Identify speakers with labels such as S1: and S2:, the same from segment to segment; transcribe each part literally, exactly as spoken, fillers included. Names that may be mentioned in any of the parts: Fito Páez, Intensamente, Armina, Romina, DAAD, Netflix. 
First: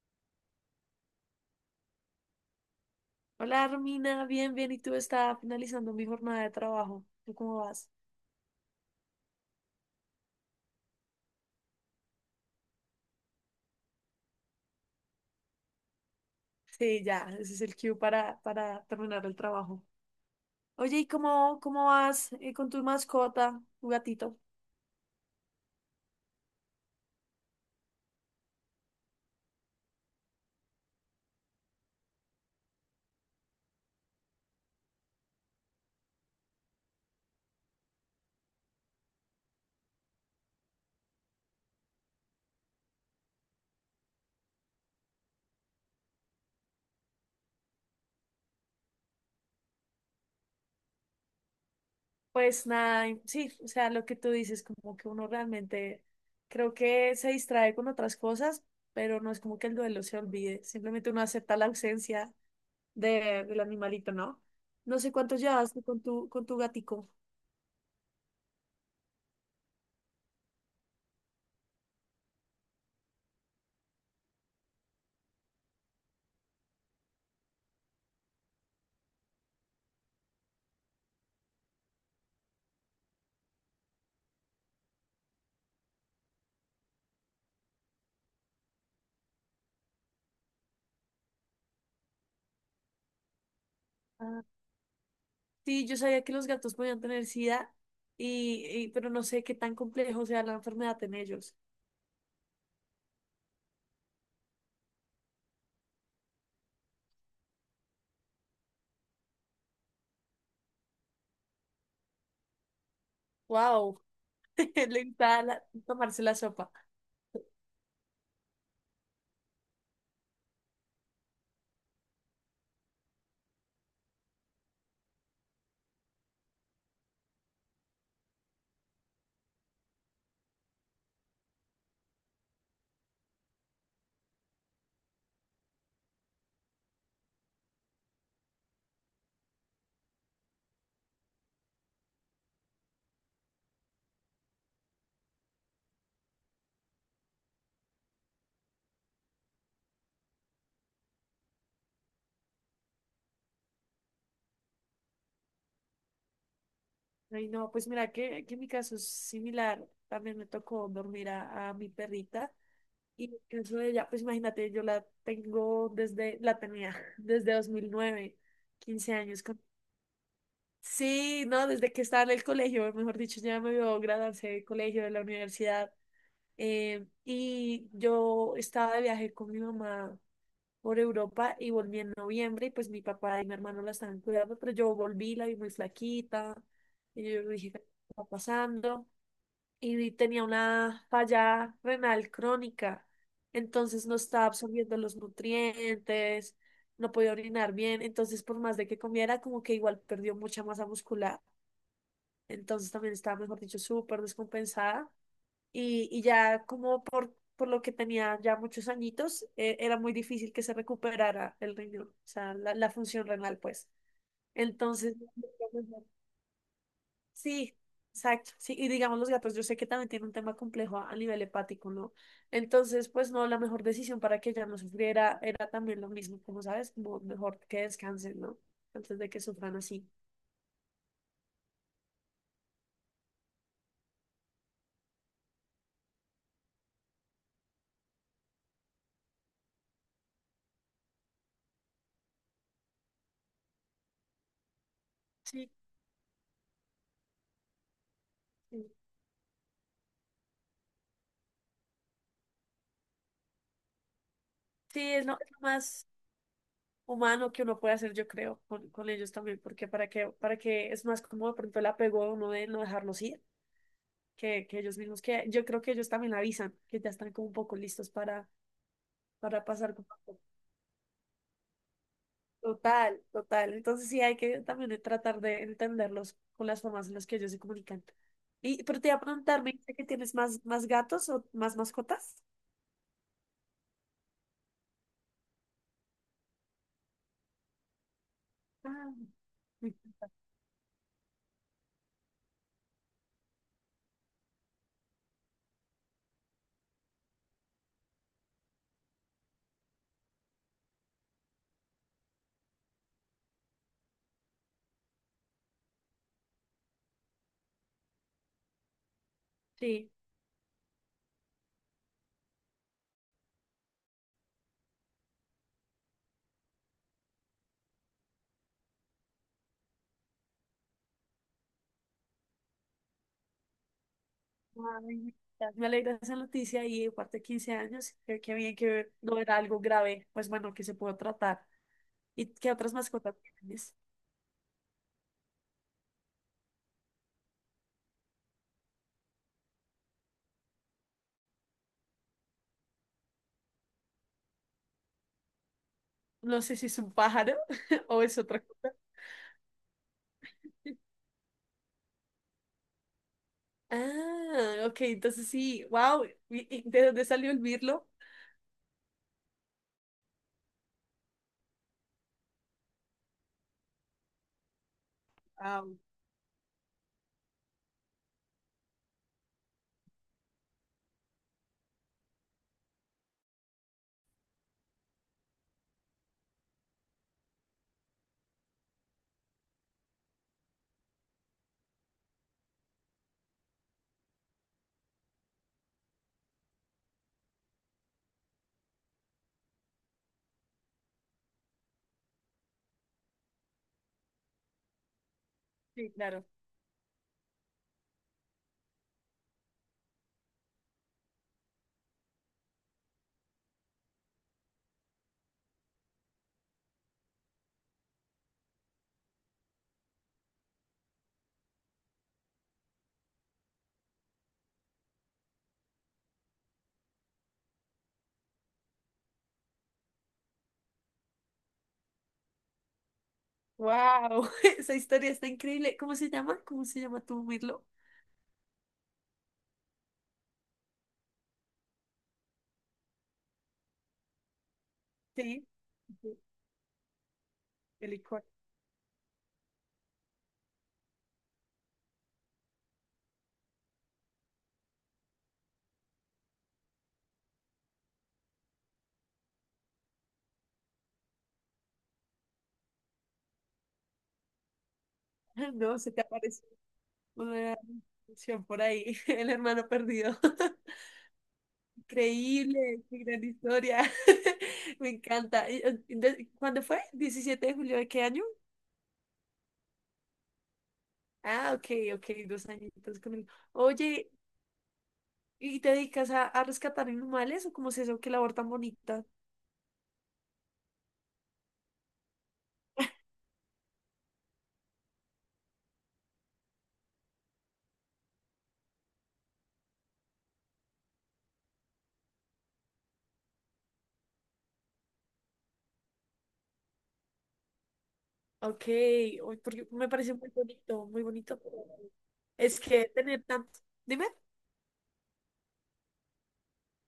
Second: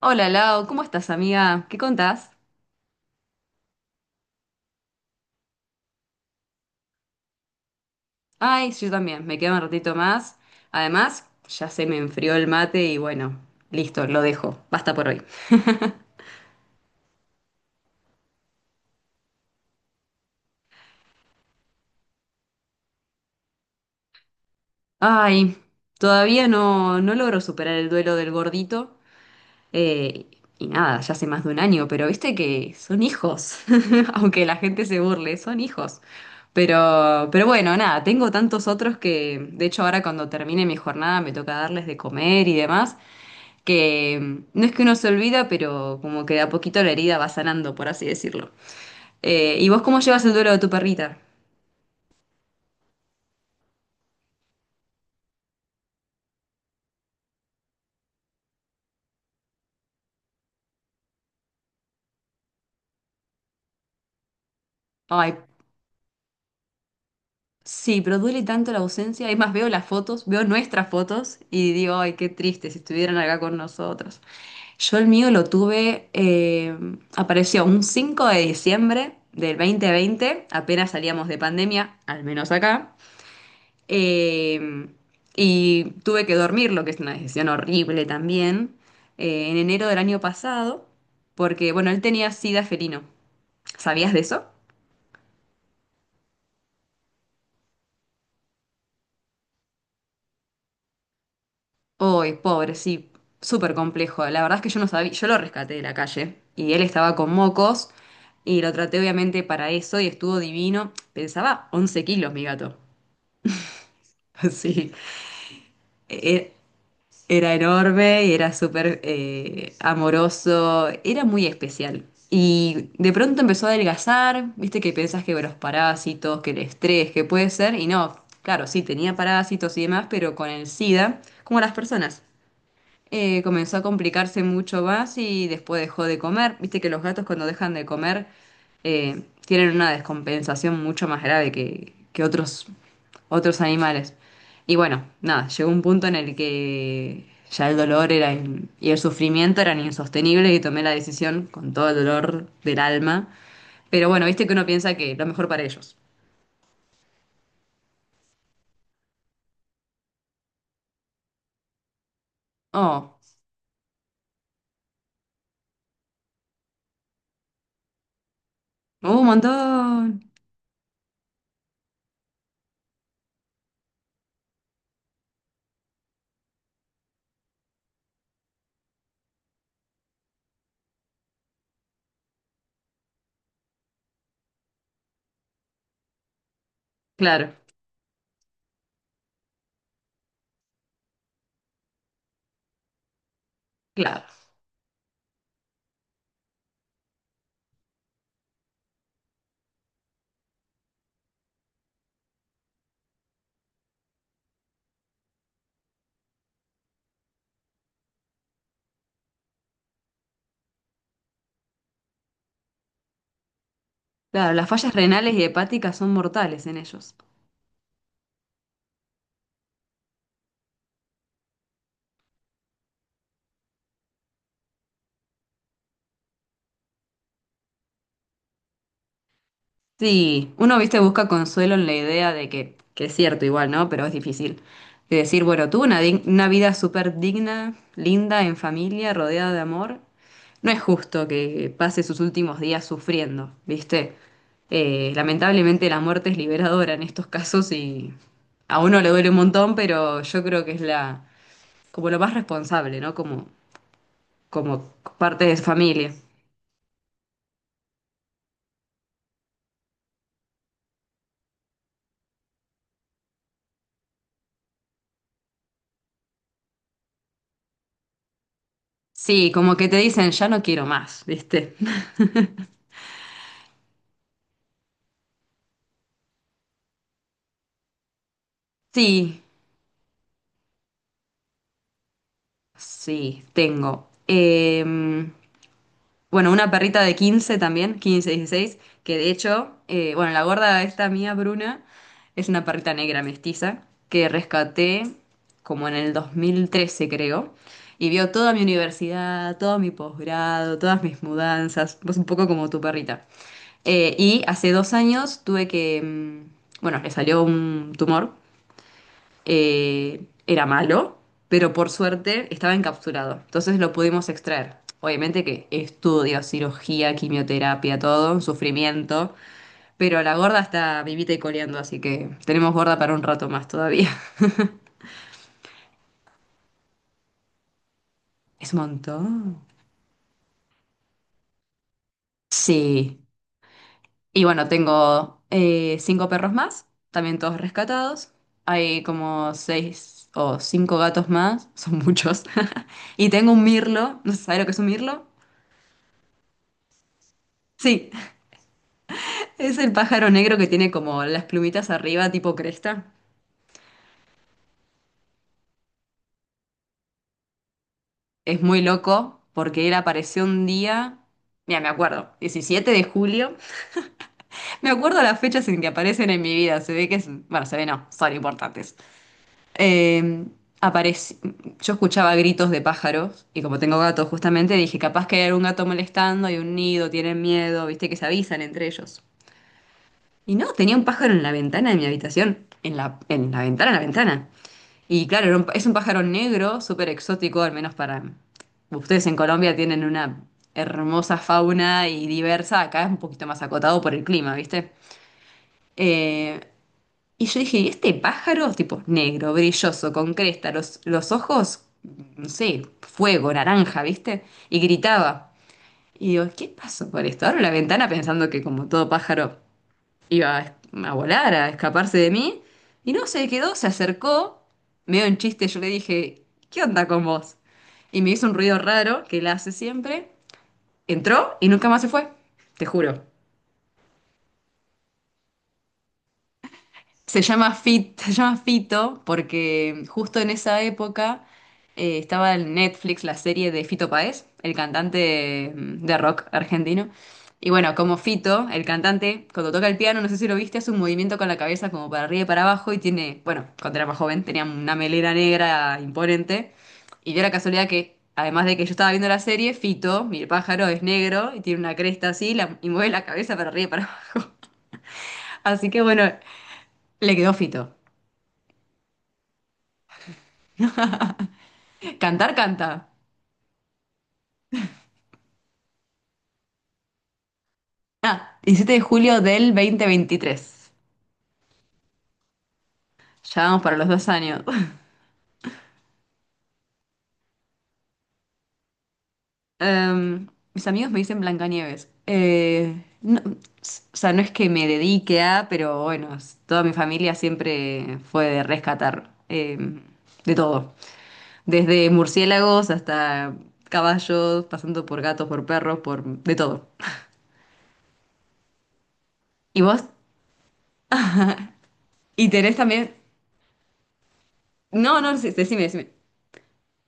S1: Hola Lau, ¿cómo estás amiga? ¿Qué contás?
S2: Hola, Armina, bien, bien. ¿Y tú estás finalizando mi jornada de trabajo? ¿Tú cómo vas?
S1: Ay, sí, yo también, me queda un ratito más. Además, ya se me enfrió el mate y bueno, listo, lo dejo. Basta por hoy.
S2: Sí, ya, ese es el cue para, para terminar el trabajo. Oye, ¿y cómo, cómo vas eh, con tu mascota, tu gatito?
S1: Ay, todavía no, no logro superar el duelo del gordito. Eh, y nada, ya hace más de un año, pero viste que son hijos. Aunque la gente se burle, son hijos. Pero, pero bueno, nada, tengo tantos otros que, de hecho, ahora cuando termine mi jornada me toca darles de comer y demás, que no es que uno se olvida, pero como que de a poquito la herida va sanando, por así decirlo. Eh, ¿y vos cómo llevas el duelo de tu perrita?
S2: Pues nada, y- sí, o sea, lo que tú dices, como que uno realmente creo que se distrae con otras cosas, pero no es como que el duelo se olvide, simplemente uno acepta la ausencia de, del animalito, ¿no? No sé cuánto
S1: Ay,
S2: llevas tú con tu, con tu gatico.
S1: sí, pero duele tanto la ausencia. Es más, veo las fotos, veo nuestras fotos y digo, ay, qué triste si estuvieran acá con nosotros. Yo el mío lo tuve, eh, apareció un cinco de diciembre del dos mil veinte, apenas salíamos de pandemia, al menos acá. Eh, y tuve que dormirlo, que es una decisión horrible también, eh, en enero del año pasado, porque, bueno, él tenía sida felino. ¿Sabías de eso?
S2: Sí, yo sabía que los gatos podían tener SIDA, y, y- pero no sé qué tan complejo sea la enfermedad en ellos.
S1: Uy, pobre, sí, súper complejo. La verdad es que yo no sabía, yo lo rescaté de la calle y él estaba con mocos y lo traté obviamente para eso y estuvo divino. Pensaba once kilos mi gato.
S2: ¡Wow!
S1: Sí.
S2: Le gustaba la- tomarse la
S1: Eh, eh,
S2: sopa.
S1: Era enorme y era súper eh, amoroso, era muy especial. Y de pronto empezó a adelgazar, viste que pensás que bueno, los parásitos, que el estrés, que puede ser, y no, claro, sí, tenía parásitos y demás, pero con el SIDA, como las personas, eh, comenzó a complicarse mucho más y después dejó de comer. Viste que los gatos cuando dejan de comer eh, tienen una descompensación mucho más grave que, que otros otros animales. Y bueno, nada, llegó un punto en el que ya el dolor era in- y el sufrimiento eran insostenibles y tomé la decisión con todo el dolor del alma. Pero bueno, viste que uno piensa que lo mejor para ellos.
S2: Ay, no, pues mira que, que mi caso es similar. También me tocó dormir a, a mi perrita.
S1: Oh,
S2: Y en el caso de ella, pues imagínate, yo la tengo desde, la tenía desde dos mil nueve, quince
S1: un
S2: años. Con-
S1: montón.
S2: Sí, no, desde que estaba en el colegio, mejor dicho, ya me vio graduarse del colegio, de la universidad. eh, y yo estaba de viaje con mi mamá por Europa y volví en noviembre y pues mi papá y mi hermano la estaban cuidando, pero yo volví, la vi muy flaquita. Y yo
S1: Claro,
S2: dije, ¿qué está pasando? Y tenía una falla renal crónica, entonces no
S1: claro,
S2: estaba absorbiendo los nutrientes, no podía orinar bien, entonces por más de que comiera, como que igual perdió mucha masa muscular, entonces también estaba, mejor dicho, súper descompensada y, y ya como por, por lo que tenía ya muchos añitos, eh, era muy difícil que se recuperara el riñón, o sea, la, la función renal, pues.
S1: claro. Las fallas
S2: Entonces,
S1: renales y hepáticas son mortales en ellos.
S2: sí, exacto. Sí, y digamos, los gatos, yo sé que también tiene un tema complejo a, a nivel hepático, ¿no? Entonces, pues no, la mejor decisión para que ella no sufriera era también lo mismo, como sabes, como mejor que descansen, ¿no? Antes de que sufran así.
S1: Sí, uno, viste, busca consuelo en la idea de que, que es cierto igual, ¿no? Pero es difícil. De decir, bueno, tuve una, dig- una vida súper digna, linda, en familia, rodeada de amor. No es justo que pase sus últimos días sufriendo, ¿viste? Eh,
S2: Sí,
S1: lamentablemente la muerte es liberadora en estos casos y a
S2: sí.
S1: uno le duele un montón, pero yo creo que es la, como lo más responsable, ¿no? Como, como
S2: Sí, es lo,
S1: parte
S2: es
S1: de
S2: lo más
S1: familia.
S2: humano que uno puede hacer, yo creo, con, con ellos también, porque para que, para que es más como de pronto el apego de uno de no dejarlos ir, que, que ellos mismos, que yo creo que ellos también avisan, que ya están como un poco listos para,
S1: Sí,
S2: para
S1: como que
S2: pasar.
S1: te dicen, ya no quiero más, ¿viste?
S2: Total, total. Entonces sí hay que también tratar de entenderlos con las formas en las que ellos se comunican. Y, pero te iba a
S1: Sí.
S2: preguntar, ¿me dijiste que tienes más, más gatos o más mascotas?
S1: Sí, tengo. Em, bueno, una perrita de quince también, quince, dieciséis,
S2: Ah,
S1: que de hecho,
S2: me
S1: eh,
S2: encanta.
S1: bueno, la gorda esta mía, Bruna, es una perrita negra mestiza que rescaté como en el dos mil trece, creo, y vio toda mi universidad, todo mi posgrado, todas mis mudanzas, pues un poco como tu perrita. Eh, y hace dos años tuve que, mm, bueno, le salió un tumor,
S2: Sí.
S1: eh, era malo, pero por suerte estaba encapsulado. Entonces lo pudimos extraer. Obviamente que estudio, cirugía, quimioterapia, todo, un sufrimiento. Pero la gorda está vivita y coleando, así que tenemos gorda para un rato más todavía.
S2: Ay, me encanta. Me alegra esa noticia y aparte de quince años, creo que
S1: Es
S2: bien
S1: un
S2: que no era
S1: montón.
S2: algo grave, pues bueno, que se pudo tratar. ¿Y qué otras
S1: Sí.
S2: mascotas tienes?
S1: Y bueno, tengo eh, cinco perros más, también todos rescatados. Hay como seis o cinco gatos más, son muchos. Y tengo un mirlo. ¿No sabes lo que es un mirlo?
S2: No sé si es un pájaro
S1: Sí.
S2: o es otra cosa.
S1: Es el pájaro negro que tiene como las plumitas arriba, tipo cresta.
S2: Ah, ok, entonces sí, wow. ¿Y y de dónde salió el mirlo?
S1: Es muy loco porque él apareció un día, mira, me acuerdo, diecisiete de julio. Me acuerdo las fechas en
S2: Ah,
S1: que aparecen en mi vida. Se ve que es, bueno, se ve no, son importantes. Eh, apareci- Yo escuchaba gritos de pájaros y como tengo gatos justamente dije, capaz que hay algún gato molestando, hay un nido, tienen miedo, viste que se avisan entre ellos. Y no, tenía un pájaro en la ventana de mi habitación, en la, en la ventana, en la ventana. Y claro, era un- es un pájaro negro, súper exótico, al menos para... Ustedes en Colombia tienen una hermosa fauna y diversa, acá es un poquito más acotado por el clima, ¿viste?
S2: sí, claro.
S1: Eh, y yo dije, este pájaro, tipo negro, brilloso, con cresta, los, los ojos, no sé, fuego, naranja, ¿viste? Y gritaba. Y digo, ¿qué pasó por esto? Abro la ventana pensando que como todo pájaro iba a, es- a volar, a escaparse de mí. Y no, se quedó, se acercó, medio en chiste, yo le dije, ¿qué onda con vos? Y me hizo un ruido raro que él hace siempre. Entró y nunca más se fue, te juro.
S2: Wow, esa historia está increíble. ¿Cómo se llama? ¿Cómo se llama
S1: Se
S2: tu
S1: llama
S2: mirlo?
S1: Fit, se llama Fito porque justo en esa época eh, estaba en Netflix la serie de Fito Páez, el
S2: Sí,
S1: cantante, mm, de
S2: sí,
S1: rock argentino. Y bueno,
S2: el
S1: como
S2: licor.
S1: Fito, el cantante, cuando toca el piano, no sé si lo viste, hace un movimiento con la cabeza como para arriba y para abajo y tiene, bueno, cuando era más joven tenía una melena negra imponente. Y dio la casualidad que, además de que yo estaba viendo la serie, Fito, mi pájaro, es negro y tiene una cresta así la- y mueve la cabeza para arriba y para abajo. Así
S2: No,
S1: que
S2: se te
S1: bueno,
S2: aparece
S1: le quedó
S2: una
S1: Fito.
S2: canción por ahí, el hermano perdido.
S1: Cantar, canta.
S2: Increíble, qué gran historia. Me encanta. Y, eh, de- ¿Cuándo fue? ¿Diecisiete de julio de qué año?
S1: Ah, diecisiete de julio del dos mil veintitrés.
S2: Ah, ok, ok, dos añitos con él.
S1: Ya vamos para los dos
S2: Oye,
S1: años.
S2: ¿y te dedicas a, a rescatar animales o cómo es eso? ¿Qué labor tan bonita?
S1: Em, Mis amigos me dicen Blancanieves. Eh, no, s- o sea, no es que me dedique a, pero bueno, s- toda mi familia siempre fue de rescatar, em, de todo. Desde murciélagos hasta caballos, pasando por gatos, por perros, por de todo.
S2: Ok, uy,
S1: ¿Y
S2: porque
S1: vos?
S2: me parece muy bonito, muy bonito.
S1: ¿Y tenés
S2: Es que
S1: también?
S2: tener tanto. Dime.
S1: No, no, sí, decime, decime.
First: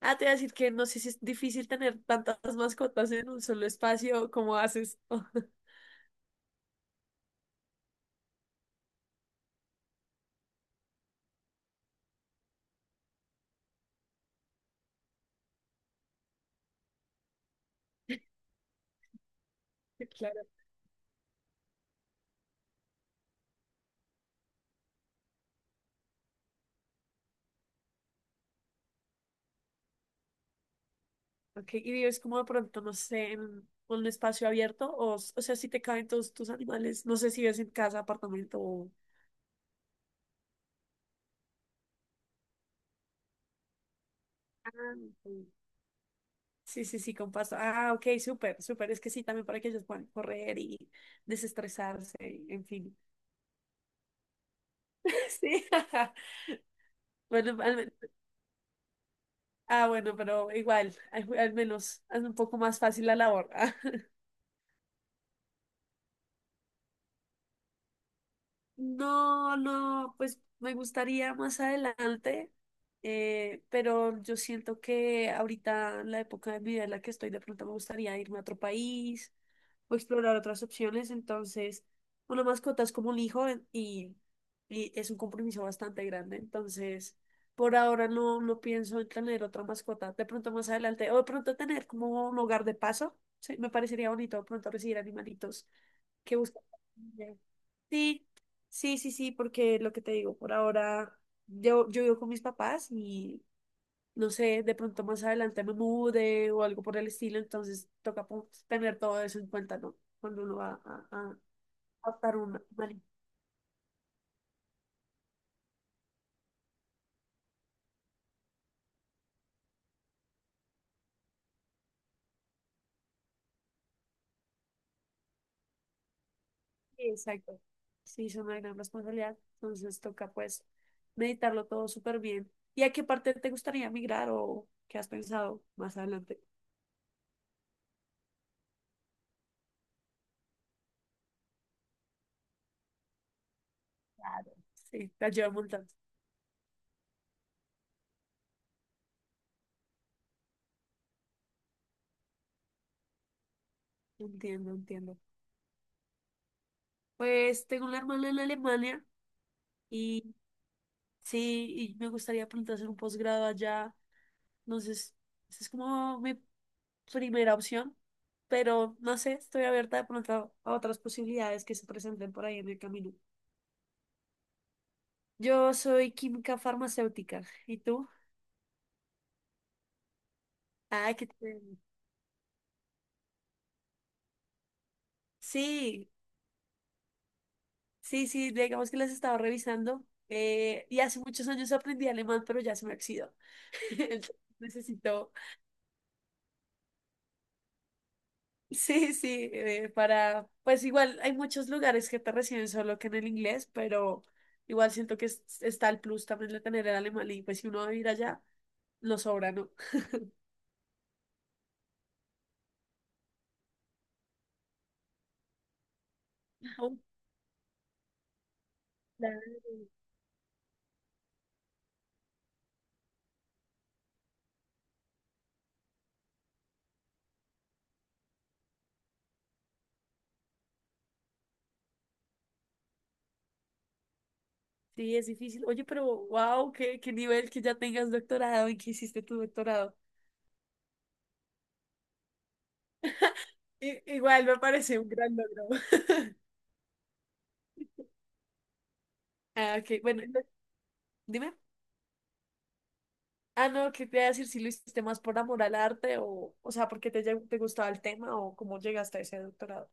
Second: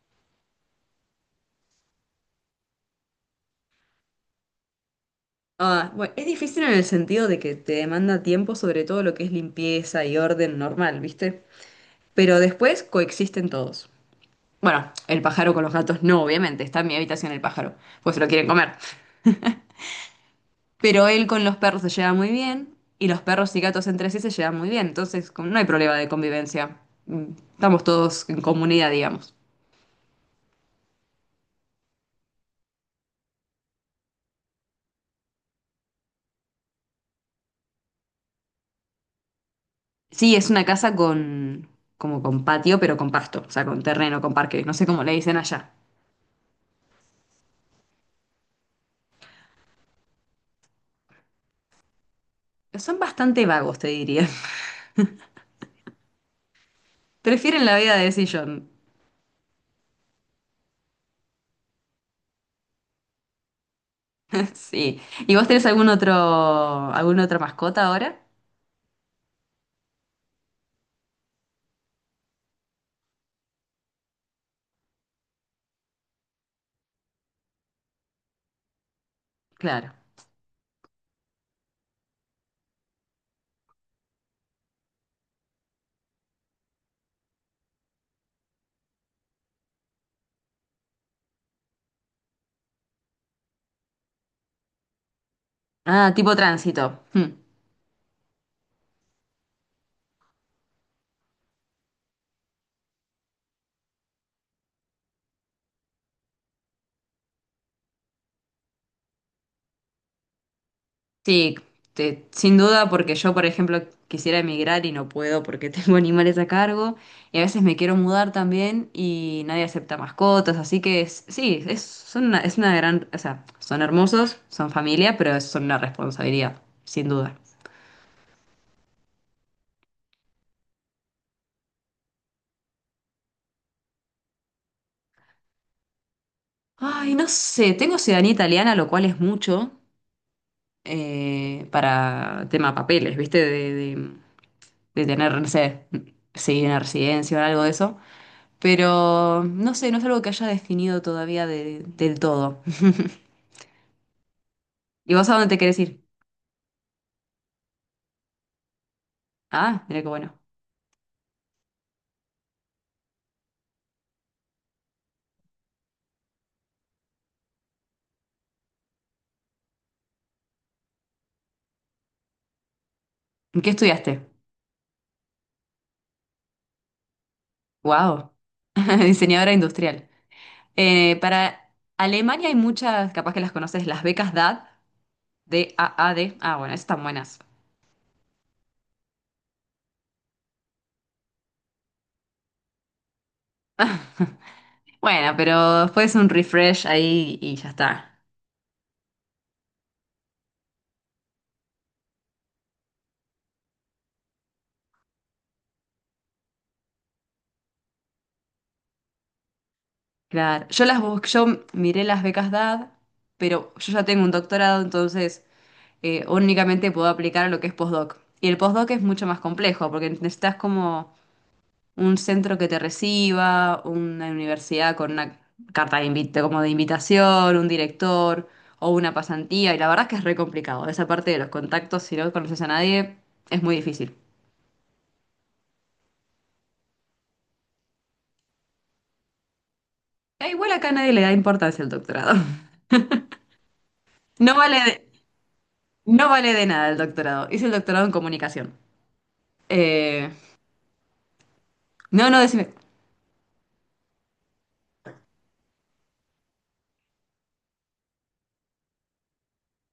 S2: Ah, te voy a decir que no sé si es difícil tener tantas mascotas en un solo espacio, ¿cómo haces?
S1: Ah, bueno, es difícil en el sentido de que te demanda tiempo, sobre todo lo que es limpieza y orden normal, ¿viste? Pero después coexisten todos. Bueno, el pájaro con los gatos no, obviamente, está en mi habitación el pájaro, pues se lo quieren comer.
S2: Claro.
S1: Pero él con los perros se lleva muy bien y los perros y gatos entre sí se llevan muy bien, entonces como no hay problema de convivencia. Mm, Estamos todos en comunidad, digamos.
S2: Ok, y vives como de pronto, no sé, en un espacio abierto, o, s- o sea, si te caben todos tus animales, no sé si vives en casa, apartamento o...
S1: Sí, es una casa con, como con patio, pero con pasto, o sea, con terreno, con parque, no sé
S2: Ah,
S1: cómo le dicen
S2: ok.
S1: allá.
S2: Sí, sí, sí, con pasto. Ah, ok, súper, súper. Es que sí, también para que ellos puedan correr y desestresarse, en fin.
S1: Son bastante vagos, te diría.
S2: Sí. Bueno,
S1: Prefieren la
S2: al
S1: vida de sillón.
S2: Ah, bueno, pero igual, al, al menos es un poco más fácil la labor.
S1: Sí. ¿Y vos tenés algún otro, alguna otra mascota ahora?
S2: No, no, pues me gustaría más adelante, eh, pero yo siento que ahorita, en la época de mi vida en la que estoy, de pronto me gustaría irme a otro país,
S1: Claro.
S2: o explorar otras opciones. Entonces, una mascota es como un hijo en- y, y es un compromiso bastante grande. Entonces, por ahora no, no pienso en tener otra mascota. De pronto más adelante, o de pronto tener como un hogar de paso. Sí, me parecería bonito de pronto recibir animalitos
S1: Ah,
S2: que
S1: tipo
S2: buscan.
S1: tránsito. Hmm.
S2: Sí, sí, sí, sí, porque lo que te digo, por ahora yo, yo vivo con mis papás y no sé, de pronto más adelante me mude o algo por el estilo, entonces toca pon- tener todo eso en cuenta, ¿no? Cuando uno va a, a, a
S1: Sí, te-
S2: adoptar un
S1: sin duda,
S2: animal.
S1: porque yo, por ejemplo, quisiera emigrar y no puedo porque tengo animales a cargo. Y a veces me quiero mudar también y nadie acepta mascotas. Así que es- sí, es, son una, es una gran. O sea, son hermosos, son familia, pero son una responsabilidad,
S2: Sí,
S1: sin duda.
S2: exacto. Sí, es una gran responsabilidad, entonces toca pues meditarlo todo súper bien. ¿Y a qué parte te gustaría migrar o qué has pensado más adelante?
S1: Ay, no sé, tengo ciudadanía italiana, lo cual es mucho, eh, para tema papeles, ¿viste? De, de,
S2: Claro.
S1: de
S2: Sí, te
S1: tener, no
S2: ayuda un
S1: sé,
S2: montón.
S1: sí, una residencia o algo de eso. Pero no sé, no es algo que haya definido todavía de- del todo.
S2: Entiendo,
S1: ¿Y
S2: entiendo.
S1: vos a dónde te querés ir?
S2: Pues tengo una hermana en Alemania
S1: Ah, mira qué
S2: y
S1: bueno.
S2: sí, y me gustaría pronto hacer un posgrado allá. Entonces, esa es como mi primera opción, pero no sé, estoy abierta de pronto a otras posibilidades que se presenten por ahí en el camino.
S1: ¿Qué estudiaste?
S2: Yo soy química farmacéutica, ¿y tú?
S1: Wow, diseñadora industrial.
S2: Ah,
S1: Eh,
S2: qué
S1: para
S2: chévere.
S1: Alemania hay muchas, capaz que las conoces, las becas D A D,
S2: Sí,
S1: D A A D. Ah, bueno, esas están buenas.
S2: sí, sí, digamos que las estaba revisando eh, y hace muchos años aprendí alemán, pero ya se me oxidó. Entonces, necesito
S1: Bueno, pero después un refresh ahí y ya está.
S2: Sí, sí, eh, para, pues igual hay muchos lugares que te reciben solo que en el inglés, pero igual siento que es- está el plus también de tener el alemán y pues si uno va a ir allá, lo sobra, ¿no?
S1: Claro, yo las busqué, yo miré las becas D A D, pero yo ya tengo un doctorado, entonces eh, únicamente
S2: Oh,
S1: puedo aplicar a lo que es postdoc. Y el postdoc es mucho más
S2: claro.
S1: complejo, porque necesitas como un centro que te reciba, una universidad con una carta de invite, como de invitación, un director o una pasantía, y la verdad es que es re complicado. Esa parte de los contactos, si no conoces a nadie, es muy difícil.
S2: Sí, es difícil. Oye, pero wow, qué, qué nivel que ya tengas doctorado y que hiciste tu doctorado.
S1: E igual acá nadie le da importancia al doctorado.
S2: I- igual
S1: No
S2: me
S1: vale
S2: parece
S1: de-
S2: un gran logro.
S1: no vale de nada el doctorado. Hice el doctorado en comunicación.
S2: Ah, ok, bueno,
S1: Eh,
S2: entonces, dime.
S1: no, no, decime.
S2: Ah, no, ¿qué te iba a decir si lo hiciste más por amor al arte o, o sea, porque te, lle- te gustaba el tema o cómo llegaste a ese doctorado?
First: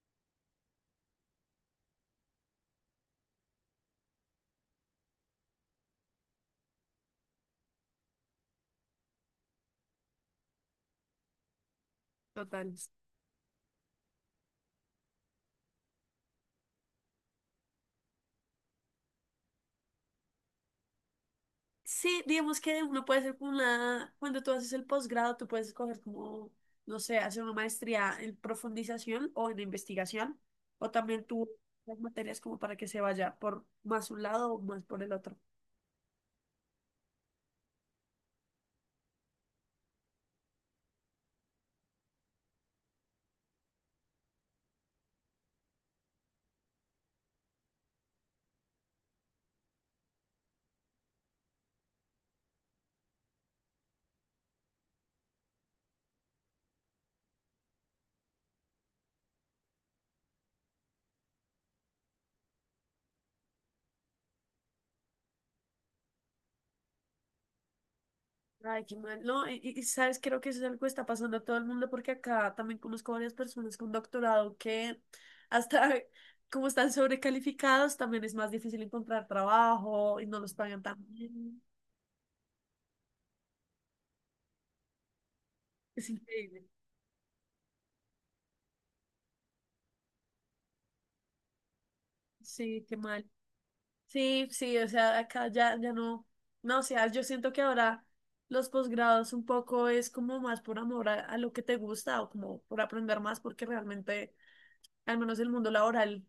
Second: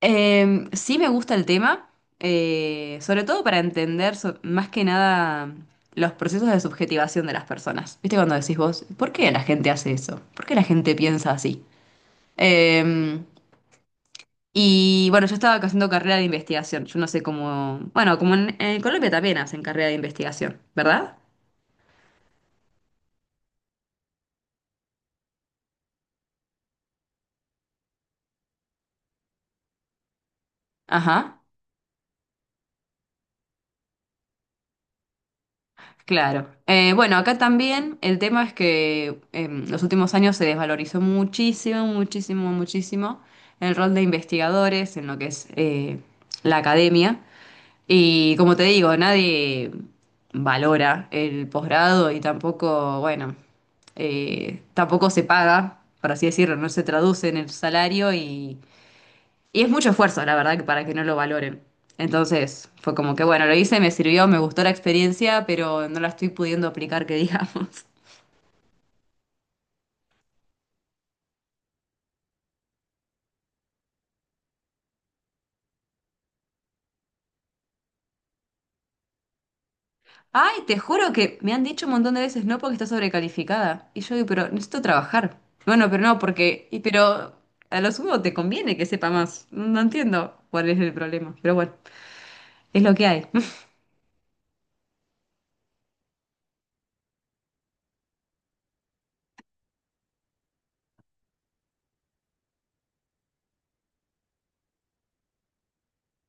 S1: Eh, sí, me gusta el tema, eh, sobre todo para entender so- más que nada los procesos de subjetivación de las personas. ¿Viste cuando decís vos, ¿por qué la gente hace eso? ¿Por qué la gente piensa así?
S2: Total.
S1: Eh, y bueno, yo estaba haciendo carrera de investigación. Yo no sé cómo... Bueno, como en, en Colombia también hacen carrera de investigación, ¿verdad?
S2: Sí, digamos que uno puede hacer como una, cuando tú haces el posgrado, tú puedes escoger como, no sé, hacer una maestría en profundización o en investigación, o también
S1: Ajá.
S2: tú las materias como para que se vaya por más un lado o más por el otro.
S1: Claro. Eh, bueno, acá también el tema es que en los últimos años se desvalorizó muchísimo, muchísimo, muchísimo el rol de investigadores en lo que es, eh, la academia. Y como te digo, nadie valora el posgrado y tampoco, bueno, eh, tampoco se paga, por así decirlo, no se traduce en el salario, y y es mucho esfuerzo, la verdad, que para que no lo valoren. Entonces, fue como que, bueno, lo hice, me sirvió, me gustó la experiencia, pero no la estoy pudiendo aplicar, que digamos.
S2: Ay, qué mal. No, y, y- y sabes, creo que eso es algo que está pasando a todo el mundo porque acá también conozco varias personas con doctorado que hasta como están sobrecalificados, también es más difícil encontrar trabajo y no los
S1: Ay, te
S2: pagan tan
S1: juro que me
S2: bien.
S1: han dicho un montón de veces, no, porque está sobrecalificada. Y yo digo, pero necesito trabajar. Bueno, pero
S2: Es
S1: no, porque,
S2: increíble.
S1: y, pero a lo sumo te conviene que sepa más. No entiendo cuál es el problema, pero bueno, es
S2: Sí,
S1: lo
S2: qué
S1: que hay.
S2: mal. Sí, sí, o sea, acá ya, ya no, no, o sea, yo siento que ahora los posgrados un poco es como más por amor a, a lo que te gusta o como por aprender más, porque realmente, al menos el mundo laboral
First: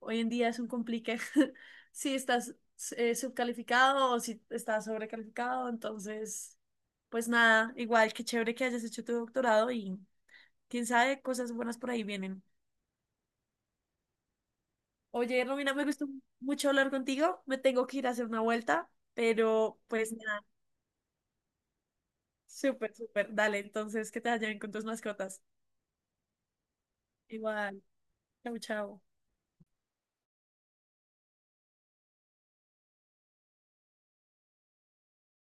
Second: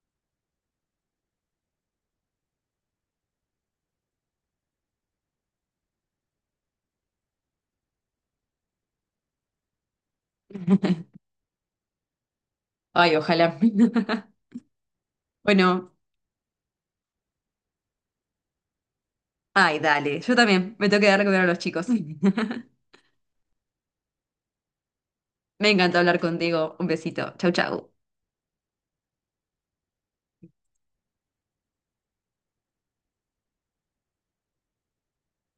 S2: hoy en día es un complique si estás eh, subcalificado o si estás sobrecalificado, entonces, pues nada, igual, qué chévere que hayas hecho tu doctorado y quién sabe, cosas buenas por ahí vienen.
S1: Ay, ojalá.
S2: Oye, Romina, me
S1: Bueno,
S2: gustó mucho hablar contigo, me tengo que ir a hacer una vuelta.
S1: ay,
S2: Pero pues
S1: dale, yo también me tengo que dar de comer a los chicos.
S2: Súper, súper. Dale, entonces, que te vaya bien con tus mascotas.
S1: Me encantó hablar contigo. Un besito. Chau,
S2: Igual.
S1: chau.
S2: Chau, chau.